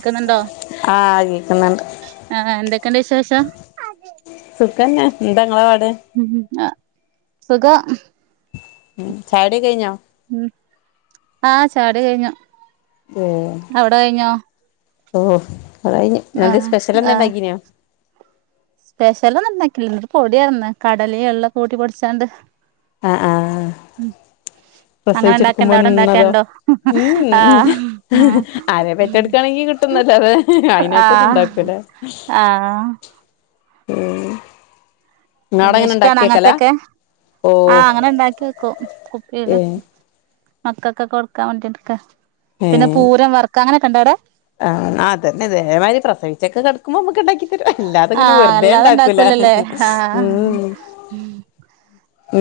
ക്കുന്നുണ്ടോ ആ കേക്കുന്നുണ്ട് ആഹ് എന്തൊക്കെയുണ്ട് വിശേഷം സുഖന്നാ എന്താങ്ങളെ പാട് അ സുഖ ഉം ചായുടിയൊക്കെ കൈഞ്ഞോ ഉ ആഹ ചായടി കഴിഞ്ഞു അവിടെ കഴിഞ്ഞോ ഓ അതയ്ഞ്ഞു നന്റെ ആഹ് സ്പെഷ്യൽ ആഹ് എന്താണ്ടാക്കീനോ സ്പെഷ്യലൊന്നും ഉണ്ടാക്കില്ല ഒരു പൊടിയായിര് ന്ന് കടലിം എള്ളൊക്കെ കൂട്ടി പൊടി പൊടിച്ചാണ്ട് ആഹ ആഹ ഉം അങ്ങനെ പ്രസവിച്ചെ ഉണ്ടാക്കണ്ടോ എടുക്കുമ്പോ അവിടെ നിന്നതോ ഉണ്ടാക്കണ്ടോ ഉം ഹും ആഹ് ആരെ പെറ്റെടുക്കയാണെങ്കി കി- ട്ടുന്നതെ അയിനായിട്ടൊന്നും ആഹ് ഉണ്ടാക്കൂല്ലെ ആഹ് ഇങ്ങളവിടെ പിന്നെ എങ്ങനെ ഇഷ്ടാണോ ഇണ്ടാക്കിയേക്കലാ അങ്ങനത്തൊക്കെ ആഹ ഓഹ് അങ്ങനെ ഇണ്ടാക്കി വെക്കും കുപ്പീല് ഏഹ് മക്കൾക്കൊക്ക കൊടുക്കാൻ വേണ്ടിക്ക പിന്നെ പൂരം വർക്ക അങ്ങനെൊക്കെ ഇണ്ടോ അവിടെ ആ അതന്നെ അതേമാതിരി പ്രസവിച്ചൊക്കെ കടക്കുമ്പോനമ്മക്ക് ഉണ്ടാക്കി തരു അല്ലാതെ ഇങ്ങനെ ആഹ് വെറുതെ അല്ലാതെ ഉണ്ടാക്കൂല ഉണ്ടാക്കൂലല്ലേ ആഹ് ഉ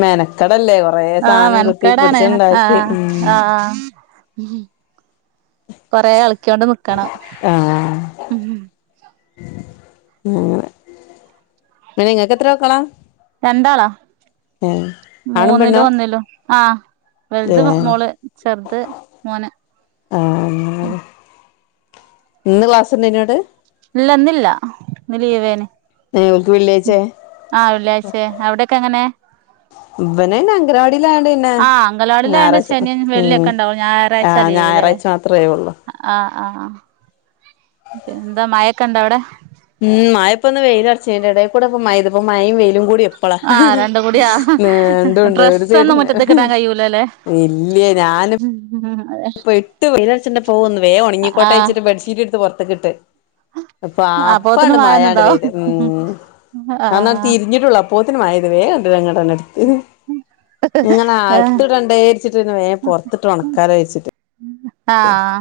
മേനത്തടല്ലേ കുറേ ആഹ മണക്കാടാണ് ആഹ ആഹ കൊറെ അളക്കി യോണ്ട് നിക്കണം ആഹ് ഉം ങ്ങനെ പിനെ നിങ്ങൾക്ക് എത്ര മക്കളാ രണ്ടാളാ ഏഹ് ആണും പെണ്ണോ മൂന്നിലും ഒന്നിലും ആഹ വലുത് ഏഹ് മോള് ചെറുത് മോന് ആ അങ്ങെനെ ഇന്ന് ക്ലാസ്സ് ഉണ്ടായിരുന്നോ ന്നട്ട് ഇല്ലന്നില്ല ഇന്ന് ലീവേനി ഏ ഓർക്ക് വെള്ളേച്ചേ ആ വെള്ളിയാഴ്ചേ അവിടെയൊക്കെ എങ്ങനെ ഇവന്നെ അംഗനവാടിയിലയോണ്ട് പിന്നെ ആഹ് അങ്കലവാടിയിലായോണ്ട് ഞായറാഴ് ശനിയും ഉ വെള്ളിയൊക്കെ ഉണ്ടാവും ആ ഞായറാഴ്ച ലീവ്ല്ലേ ഞായറാഴ്ച്ച മാത്രം അത്രയേ ഒ ള്ളൂ ആഹ് ആഹ് ആ പിന്ന എന്താ മഴൊക്കെ ഇണ്ടോ അവിടെ ഉം മായപ്പൊന്ന് വെയിലൽടച്ചിന്റെ ഇടൽ കൂടെപ്പ മഴയ്തു ഇപ്പ മയും വയിലും കൂടി പ്പള ആഹ് രണ്ടും കൂടിയാ എണ്ടണ്ട് ഒരു ഡ്രസ്സൊന്നും ചൈടന്ന് മുറ്റത്ത്ക്കിടാൻ ഇല്ലയേ ഞാനുംപ്പൊ ഉം അതേ ഇപ്പ എട്ട് വെയിലർച്ചുണ്ട് പോകുന്നു വേ ഒണങ്ങിക്കോട്ട ആഹ് വിചാരിച്ചു ബെഡ്ഷീറ്റ് എടുത്ത് പുറത്ത് കിട്ട് അപ്പൊ ആ അപ്പോത്തിന് അപ്പാണ് മായാണ് വായന്നതാവും പെയ്തു ഉ ആഞാൻ ആഹ് തിരിഞ്ഞിട്ടുള്ളൂ അ പോത്തിനുംമായയത് വേ കണ്ടങ്ങടന്നെടുത്ത് ഇങ്ങനെ ഏഹ് അകത്ത് ഇടണ്ടേച്ചിട്ട് വേം പുറത്തിട്ട് ഉണക്കാലോ വെച്ചിട്ട് ആഹ്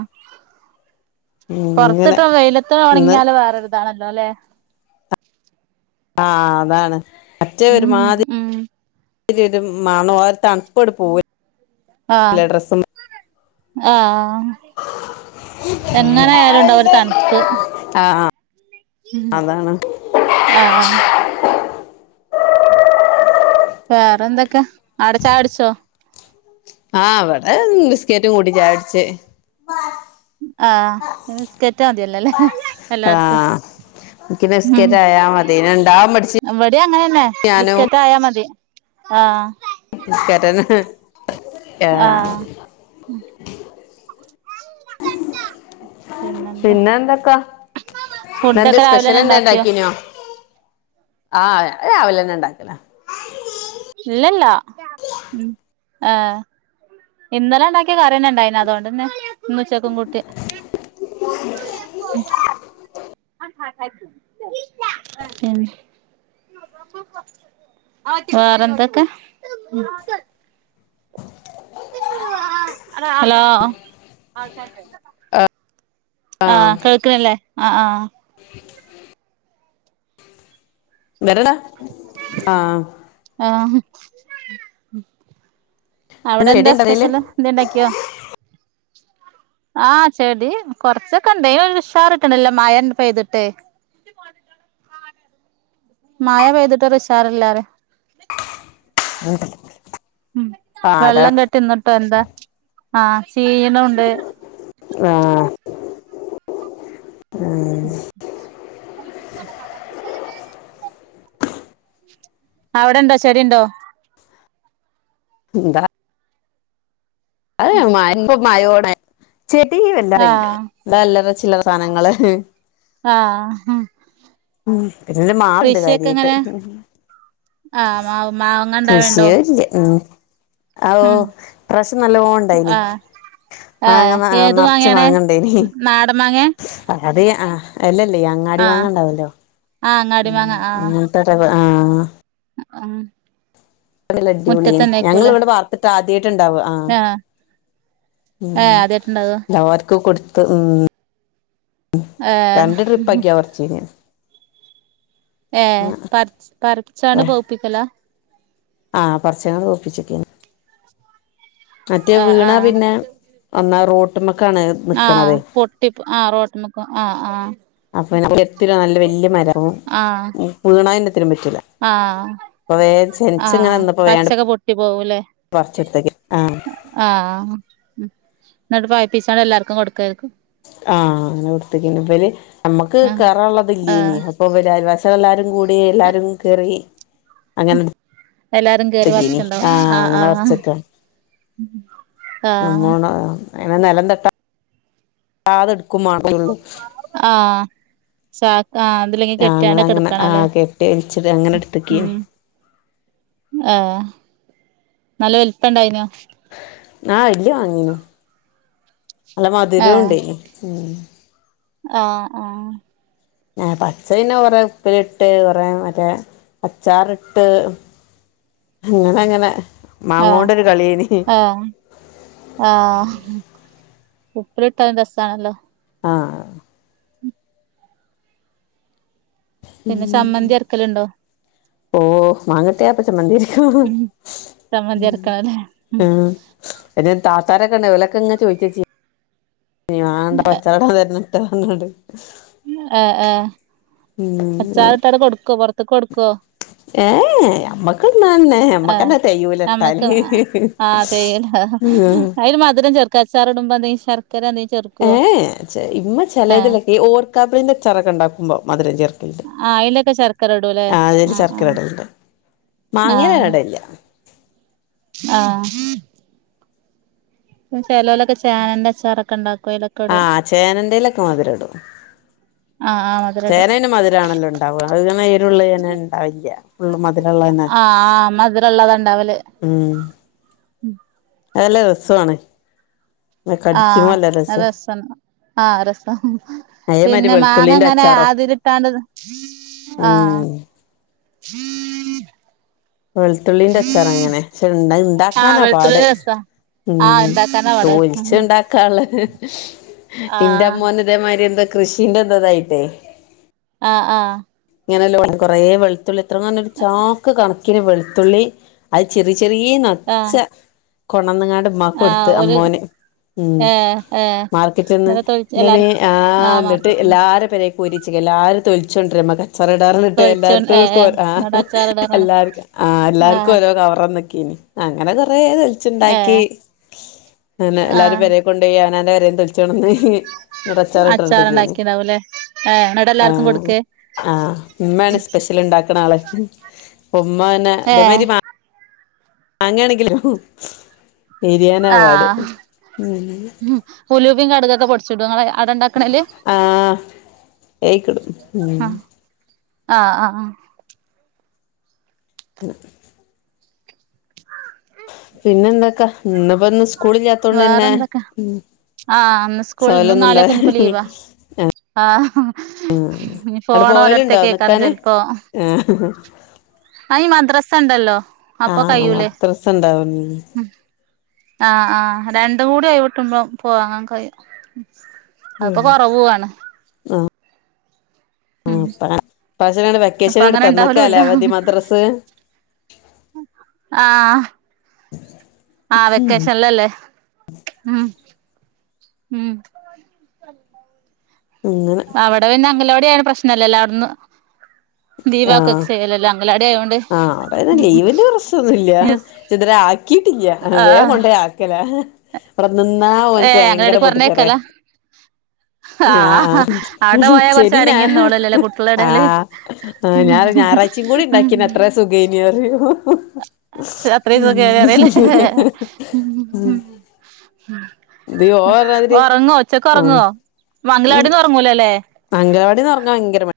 ഇങ്ങനെ പൊറത്തിട്ട വെയിലത്ത് ഇന്ന് ഒണങ്ങിയാല് വേറൊരുതാണല്ലോ അല്ലെ ആ അതാണ് മറ്റേ ഉം ഒരുമാതി ഉം രി ഒരു മണും തണുപ്പട് പോയി ആഹ് ആഹ് എങ്ങനൊയാലും ഉണ്ടാവും ഒര് തണ്പ്പ് ആ ആഹ് ആഹ് അതാണ് ആഹ് ആഹ് വേറെ എന്തൊക്കെ. ആരാ ചായുട്ച്ചൊ? ആഹ് വടെ ബിസ്കേറ്റും കൂട്ടി ചായുട് ച്ച്. ആഹ്. ബിസ്കേറ്റ് മതിയല്ലൊലെ എല്ലാർക്കും. ഇക്ക് ബിസ്കേറ്റ് ആയാ മതി. ഇണ്ടാവാൻ പഠിച്ച് വെടിം അങ്ങനെന്നെ. ഞാനും ബിസ്കേറ്റ് ആയാ മതി. ആഹ് ബിസ്‌കേറ്റെന്നെ. ഏഹ് ആഹ് പിന്നെന്താ പിന്നെ എന്തക്കാ. ന്നെന്തെ ഫുഡൊക്കെ രാവിലെന്നെ സ്പെഷ്യലെന്തേം ഇണ്ടാക്കിയോ ണ്ടാക്കീനൊ? ആഹ്. അത് രാവിലെന്നെ ണ്ടാക്കലാ. ഇല്ലല്ലാ. ഏഹ് ഇന്നലെ ണ്ടാക്കിയ കറിയെന്നെണ്ടായിന അതോണ്ടെന്നെ ഇന്ന് ഉച്ചക്കും കൂട്ട്യെ. ഉം വേറെന്തൊക്കെ? ഹലോ ആ ആഹ് കേക്ക്ൺല്ലെ. ആഹ് ആഹ് വെര്ടെ ആഹ് ആഹ് [unintelligible] അവ്ടെ എന്താ സ്പെഷ്യല്. എന്തേ ണ്ടാക്കിയൊ? അ ആഹ് ചെടി കൊർച്ചൊക്കെണ്ട്. ഒര് ഉഷാറ്ട്ട്ണ് ല്ല. മഴൻ പെയ്ത് ട്ടെ. അ മഴ പെയ്തിട്ടൊര് ഉഷാറില്ലാറിയാ. ഉം ഉം. വെള്ളം കെട്ടിന്ന്ട്ടൊ എന്താ ആഹ് ചീയ്യ്ണൂണ്ട്. ആഹ്. ഉം [unintelligible] അവ്ടെണ്ടൊ. ചെടിണ്ടോ? ന്താ അത് മഴ [unintelligible] മയോടെ. ചെടി വല്ലാതെയില്ലാ. ആഹ് ള്ളെ അല്ലറ ചില്ലറ സാനങ്ങള് ആഹ് ഉം. പിന്നൊര് മാവ്ണ്ട് കൃഷിയൊക്കെ കാര്യായിട്ട്. എങ്ങനെ ആഹ് മാവ് മാങ്ങ ഇണ്ടാവേണ്ടോ കൃഷിയേ ഇല്ല്യ. ഉം ആവൂ. ഉം ഇ പ്രാശ്യം നല്ലോൺ ണ്ടായിനി. ആഹ് മങ്ങമ്മ ആഹ് നർച്ച് മാങ്ങ ണ്ടെയ്നി. നാടം മാങ്ങെ? അത് ആഹ് എല്ലല്ലേയ് അങ്ങാടി ആഹ് മാങ്ങണ്ടാവൊല്ലൊ. ആഹ് അങ്ങാടി ഉം മാങ്ങ അങ്ങൻത്തൊര് വ ആഹ് ആഹ് അത് നല്ല അടിപൊളി യേനി. ഞങ്ങള് മുറ്റത്തന്നേക്കൂലേ വ്ടെ പാർത്ത്ട്ട് ആദ്യായിട്ട്ണ്ടാവാ. ആഹ് ഉം ഏഹ് ഉം. ആദ്യായിട്ട്ണ്ടാവാ തെവാർക്കും കൊട്ത്ത്. ഉം ഉം. ഏഹ് രണ്ട് ട്രിപ്പാക്കിയാ പർച്ചീനെ. ഏഹ്. പർച്ച് പർച്ചാണ് പൗപ്പിക്കലാ? ആഹ് പർച്യാണ്ട് പൗപിച്ചി ക്കേനി. മറ്റേ ആഹ് വീണാ ആഹ് പിന്നെ. ഒന്നാ റോട്ട്മക്കാണ് ആഹ് പൊട്ടി പ് ആ റോട്ടമ്ക്ക് ആ ആ അപ്പൊ നമുക്ക് എത്തില്ല നല്ല വല്ല്യ മരാവും ആഹ് വീണാ എല്ലത്തിനും പറ്റൂല ആഹ് അപ്പൊ വേം ചെൻച്ചിങ്ങനെ ആഹ് നിന്നപ്പോ വേഅണ്ട് പച്ചക്കെ പൊട്ടി പോവൂലേ പറിച്ചെടുത്തേക്കി ആ ആഹ് ഉം ഇന്നിട്ട് പയ്പ്പീച്ചാണ്ട് എല്ലാർക്കും കൊടുക്കാര്ക്കും ആ അങ്ങനെ കൊടുത്തതിന് ഇവല് നമ്മുക്ക് ആഹ് കേറാള്ളത് ഇല്ലേനി ആഹ് ഇപ്പൊ ഇവല് അയൽവാസികള് എല്ലാരും കൂടി എല്ലാരും കേറി അങ്ങനെ എല്ലാരും കേറി തകിനി പറിച്ച്ണ്ടാവും ആ അങ്ങനെ കൊറച്ചൊക്കെ ഉം ഉം നമ്മോട അങ്ങനെ നെലം തട്ടാ ട്ടാതെ ഇടുക്കും മാണം ആഹ് ചാക്ക് ആ ഇതിലെങ്കി അങ്ങനെ കെറ്റാണ്ട അങ്ങനെ കെടുക്കണല്ലേ ആഹ് കെട്ടി വലിച്ചിട്ട് അങ്ങനെ ഉം എടുത്തക്കേനി ആഹ് നല്ല വലിപ്പണ്ടായിനോ ആ വല്യ മാങ്ങേനു നല്ല മധുരോണ്ടേനു ഉം ആ ആ ആ പച്ചപിന്നെ കൊറേ ഉപ്പിലിട്ട് കൊറേ മറ്റേ അച്ചാറിട്ട് അങ്ങനങ്ങനെ ആഹ് ആഹ് ആഹ് ഉപ്പിലിട്ടതും രസാണല്ലോ ആഹ് പിന്നെ ചമ്മന്തി അരക്കലുണ്ടോ? ഓ മാങ്ങട്ട്യാ അപ്പ ചമ്മന്തിയരക്കും ഉം ചമ്മന്തി അരക്കണം ല്ലേ ഉം ഒരു താത്താരൊക്കെണ്ടാവും ഓലൊക്കെങ്ങനെ ചോയിച്ച് വെച്ചി ഇനി വാണ്ട അച്ചാറിട തരണട്ടോ പറഞ്ഞാണ്ട് അ ആ ഉം അച്ചാറിട്ടാണ്ട് കൊടുക്കോ പൊറ്ത്ത്ക്ക് കൊടുക്കോ? ഏ എ അമ്മക്ക് തിന്നാനെന്നെ അമ്മക്കന്നെ തെയൂല ഇട്ടാല് അതേ അയില് മധുരം ചേർ ക്ക ച്ചാറിടുമ്പ നീ ശർക്കര എന്തെ ചേർ ഏ എ ചെ ഇമ്മ ചെലേതിലൊക്കെ ഈ ഓർക്കാപുളിന്റെച്ചാരൊക്കെ ഉണ്ടാക്കുമ്പോ മധുരം ചേർക്കും ആഹ് അയിലൊക്കെ ശർക്കര ഇടൂല്ലേ ആ അതില് ആഹ് ശർക്കര ആഹ് ഇടലുണ്ട് മാങ്ങേല് ഞാ ആഹ് ഇടലില്ല ആഹ് ഉം ചെലോലൊക്കെ ചേനന്റെ അച്ചാറൊക്കെണ്ടാക്കു അയിലൊ ആ ചേനന്റിലൊക്കെ മധുരം ഇടും ആ ആ മ ചേന പിന്നെ മധിരാണല്ലോണ്ടാവ അത് മെ എരുള്ളിനെ ഇണ്ടാവില്ല്യ ഫുള്ളും മധുരുള്ള തന്നെ മധുരള്ളതന്നെവല് ഉം അതല്ല രസമാണ് കടിക്കുമ്പോ ആഹ് നല്ല രസാ അരസന്ന ആ രസം അതേമാതിരി പിന്നെ മാങ്ങ വെളുത്തുള്ളിന്റെ ഇങ്ങനെ അച്ചാറും അതിരിട്ടാണ്ട് ത ആ ഉം ഹീ വെളുത്തുള്ളിന്റെ അച്ചാറങ്ങനെ പക്ഷെ അ ഉണ്ട് ആഹ് ഇണ്ടാക്കാനാ പാട് വെളുത്തുള്ളിന്റെ രസാ ആഹ് ഉം ഇണ്ടാക്കാനാ പാട് തൊൽച്ചിണ്ടാക്കാള്ളൊരു ഇന്റെ ആഹ് അമ്മോനെ തേമാതിരി എന്താ കൃഷിന്റെ എന്താതായിട്ടേ ആഹ ആഹ ഇങ്ങനെല്ലോ കൊറെ വെളുത്തുള്ളി ഇത്രങ്ങനരു ചാക്ക് കണക്ക വെളുത്തുള്ളി അഹ് ചെറി ചെറിയ ആഹ് [unintelligible] കൊണ്ടന്ന്ങ്ങാണ്ട് ഉമ്മാക്ക് കൊടുത്ത് ആഹ് ഒരു അമ്മോന് ഉം ഏഹ് ഏഹ് മാർക്കറ്റന്ന് ഇന്നലെ തൊഴിച്ച് എല്ലാരും [unintelligible] ആ ആഹ് എന്നിട്ട് മാർക്കത്തിന് എല്ലാര പര രിച്ച എല്ലാരും തൊലിച്ചോണ്ട് രമ്മക്ക് അച്ചാറ് ഇടാർഞ്ഞിട്ട് തൊഴിച്ചോ എല്ലാർക്കും ഏഹ് കേ ഏഹ് എന്നോട് ആഹ് അച്ചാറിടാനാണ് എല്ലാർ ആ എല്ലാർക്കും ആഹ് ഓരോ കവർന്നൊക്കെനി അങ്ങനെ കൊറേ ച്ചുണ്ടാക്കി ഏഹ് അങ്ങനെ എല്ലാരും ആഹ് പേര കൊണ്ടോയി അവനാന്റെ പേരന്ന് തെലിച്ച്ണ്ടോന്ന്, ഇങ്ങട്ട് അച്ചാറി ഇട്ടട്ത്തക്കേനി അച്ചാറുണ്ടാക്കിണ്ടാവൂല്ലേ ഏഹ് എന്നിട്ട് ആ എല്ലാർക്കും കൊടുക്കേ ആ ഇമ്മേണ് സ്പെഷി ല് ഉണ്ടാക്കണ ആള്. ഉമ്മ അഹന്നെ ഇതേ ഏഹ് മാതിരി മ മാങ്ങാണെങ്കില് എരിയാന പാട് ഉലുവിം കടുകൊക്കെ പൊടിച്ച് ച്ച്ടോ നിങ്ങള അവിടെണ്ടാക്ക്ണല്ല്? ആഹ് ഏയ്ക്കിടും ഉം ആഹ ആഹ് ആഹ് പി പിന്നെ എന്താക്കാ ഇന്ന്പ്പോ ഒന്നും സ്കൂളില്ലാത്തോണ്ട് പിന്നെ വേറെന്തൊക്കെ ഉം ആഹ് അന്ന് സ്കൂള് ഇന്നും സോലൊന്നും നാളിം ഒക്കെഞ്ഞ്പ്പോ ഉണ്ടാവില്ല ലീവാ. ആഹ് ഇഞ്ഞ് അവിടെ ഫോണ് പോവലുണ്ടോ ഓലട്ത്തേക്കെകാരം നിക്കാന് ചെലപ്പോ ആഹ് ആ ഈ മദ്രാസ ഉണ്ടല്ലോ ആഹ് മദ്രസ ഉണ്ടാവുർഞ്ഞിനി ഉ ആ ആഹ് രണ്ടും കൂടി ഒഴിവ് കിട്ടുമ്പോം പോവാന് കഴിയും. അതിപ്പോ ഉം കൊറവാണ് ഉം ആഹ് ഇപ്രാവശ്യം അപ്പ വെക്കേഷൻ അങ്ങനെ എടുത്തന്നൊക്കെ ഇണ്ടാവലുല്ല അല്ലേ അവധി മദ്രസ് ആഹ ആഹ് വെക്കേഷൻല്ലല്ലേ ഉ ഉം ഇങ്ങനെ അവിടെ പിന്നെ അംഗലാവാടി ആയോണ്ട് പ്രശ്നല്ലല്ലോ അവിടെന്ന് ആഹ് [unintelligible] ചെയ്യലല്ലോ അംഗലവാടി ആയോണ്ട്. ആഹ് അവിടെന്ന ലീവിന്റെ പ്രശ്നംന്നുല്ല. യെസ് ചിദര ആക്കിട്ടില്ല വേ ആഹ് കൊണ്ടോയി ആക്കല. ഇവിടെ നിന്നാ ഓന്ക്ക് ഏഹ് ഭയങ്കര അംഗലവാടിക്ക് പൊട്ടിത്തറിയ. പറഞ്ഞേക്കലാ ആഹ് ആഹ അവിടെ പോയാ കൊറച്ച് ശനിം അടങ്ങി ഞായറും നിന്നോളൂലല്ലേ കുട്ടികളെടേല് ആഹ് ആ ഞാ ഞായറഴ്ച കൂടിം ഉണ്ടാക്കി അത്ര സുഖേനി അറിയോ. അത്രിം സുഖേനി പറില്ലേ. ഇത് ഓൻ പറഞ്ഞാതിരി ഒറങ്ങോ ഉച്ചക്ക് ഉം ഒറങ്ങോ? അഗലവാടിന്ന് ഒറങ്ങൂലല്ലേ. ർങ്ങാന് ഭയങ്കരമ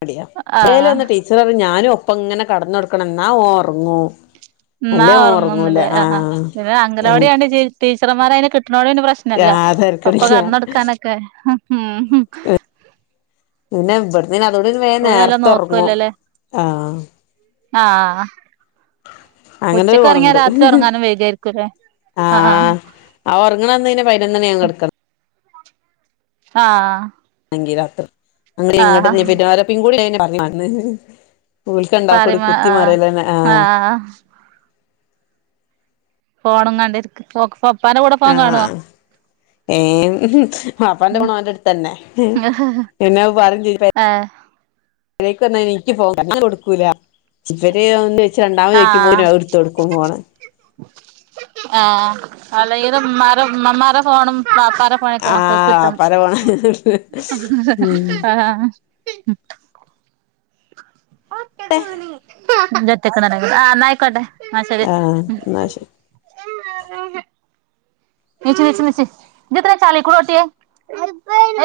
[unintelligible] ഏല ആഹ് ഒന്ന് ടീച്ചർ പറിം ഞാനും ഒപ്പ ഇങ്ങനെ കടന്നൊടുക്കണം എന്നാ ഓന് ഒർങ്ങും. എന്നാ ഒറങ്ങന്നുന്നില്ലേ അഹാ പിന്നെ അങ്കലവാടി ആയോണ്ട് ടീച്ചർമാരേ അയിന് കിട്ട്ണോട് പിന്നെ പ്രശ്നം നല്ല ആഹ് അപ്പൊ തെരക്കടില്ല കട്ന്നെടുക്കാനൊക്കെ. ഉഹ്മ് പിന്നെ ഇവട്ന്ന് [unintelligible] അതോട വേ ഓല് നല്ലോം നേർത്തെ എറ്ങ്ങും നോക്കുവല്ലോല്ലേ ആഹ്. ആഹ്. അങ്ങനൊരു ഉച്ചക്ക് ഒറങ്ങിയാ ഗുണണ്ട് രാത്രി ഒറങ്ങാനും വൈഗായിരിക്കുംല്ലേ? ആഹ്. ആ ഒറങ്ങണന്ന് പിന്നെ പതിനൊന്നു മണിയാകും കടക്കാൻ. ആഹ്. ങ്കിൽ അത്ര അങ്ങനെ ഇങ്ങോട്ട് ആഹ് [unintelligible] പിൻകൂടി [unintelligible] [unintelligible] ഓൾക് രണ്ടാക്കൂടി പറയും കുത്തി ആഹ് മറിലന്നെ ആഹ്. ആഹ്. ഫോണും കണ്ടിരിക്ക പപ്പാന്റെ കൂടെ ഫോൺ കാണുവോ? ആഹ് ഏഹ് ബാപ്പാന്റെ ഫോൺ ഒന്റെ അടുത്ത് തന്നെ. കാണുവോ ഇന്ന പറ ആഹ് ചെയ്യും എനിക്ക് ഫോൺ കൊടുക്കൂല. ഇവര് ഒന്ന് വെച്ച് രണ്ടാമത് ചോക്കുമോ അത് എടുത്തു കൊടുക്കും ഫോണ്. ആഹ് അല്ലെങ്കിൽ ഇമ്മ മാരെ ഫോണും ഇമ്മമ്മാര ഫോണും ബാപ്പരെ. ആഹ് അല്ലെങ്കിലും ഉമ്മമാരെ ഫോണും ബാപ്പാന്റെ ഫോണും മക്കൾക്കു ആഹ് കിട്ടും. വാപ്പാന്റെ ഫോണ് ഉം ഒക്കെ [unintelligible] എന്നാ ആയിക്കോട്ടെന്ന ശെരി. ആഹ് എന്നാ ശരി ണീച്ച ണീച്ച ണീച്ച നീ എന്തിനാ ചളീക്കൂടെ ഓട്ടിയെ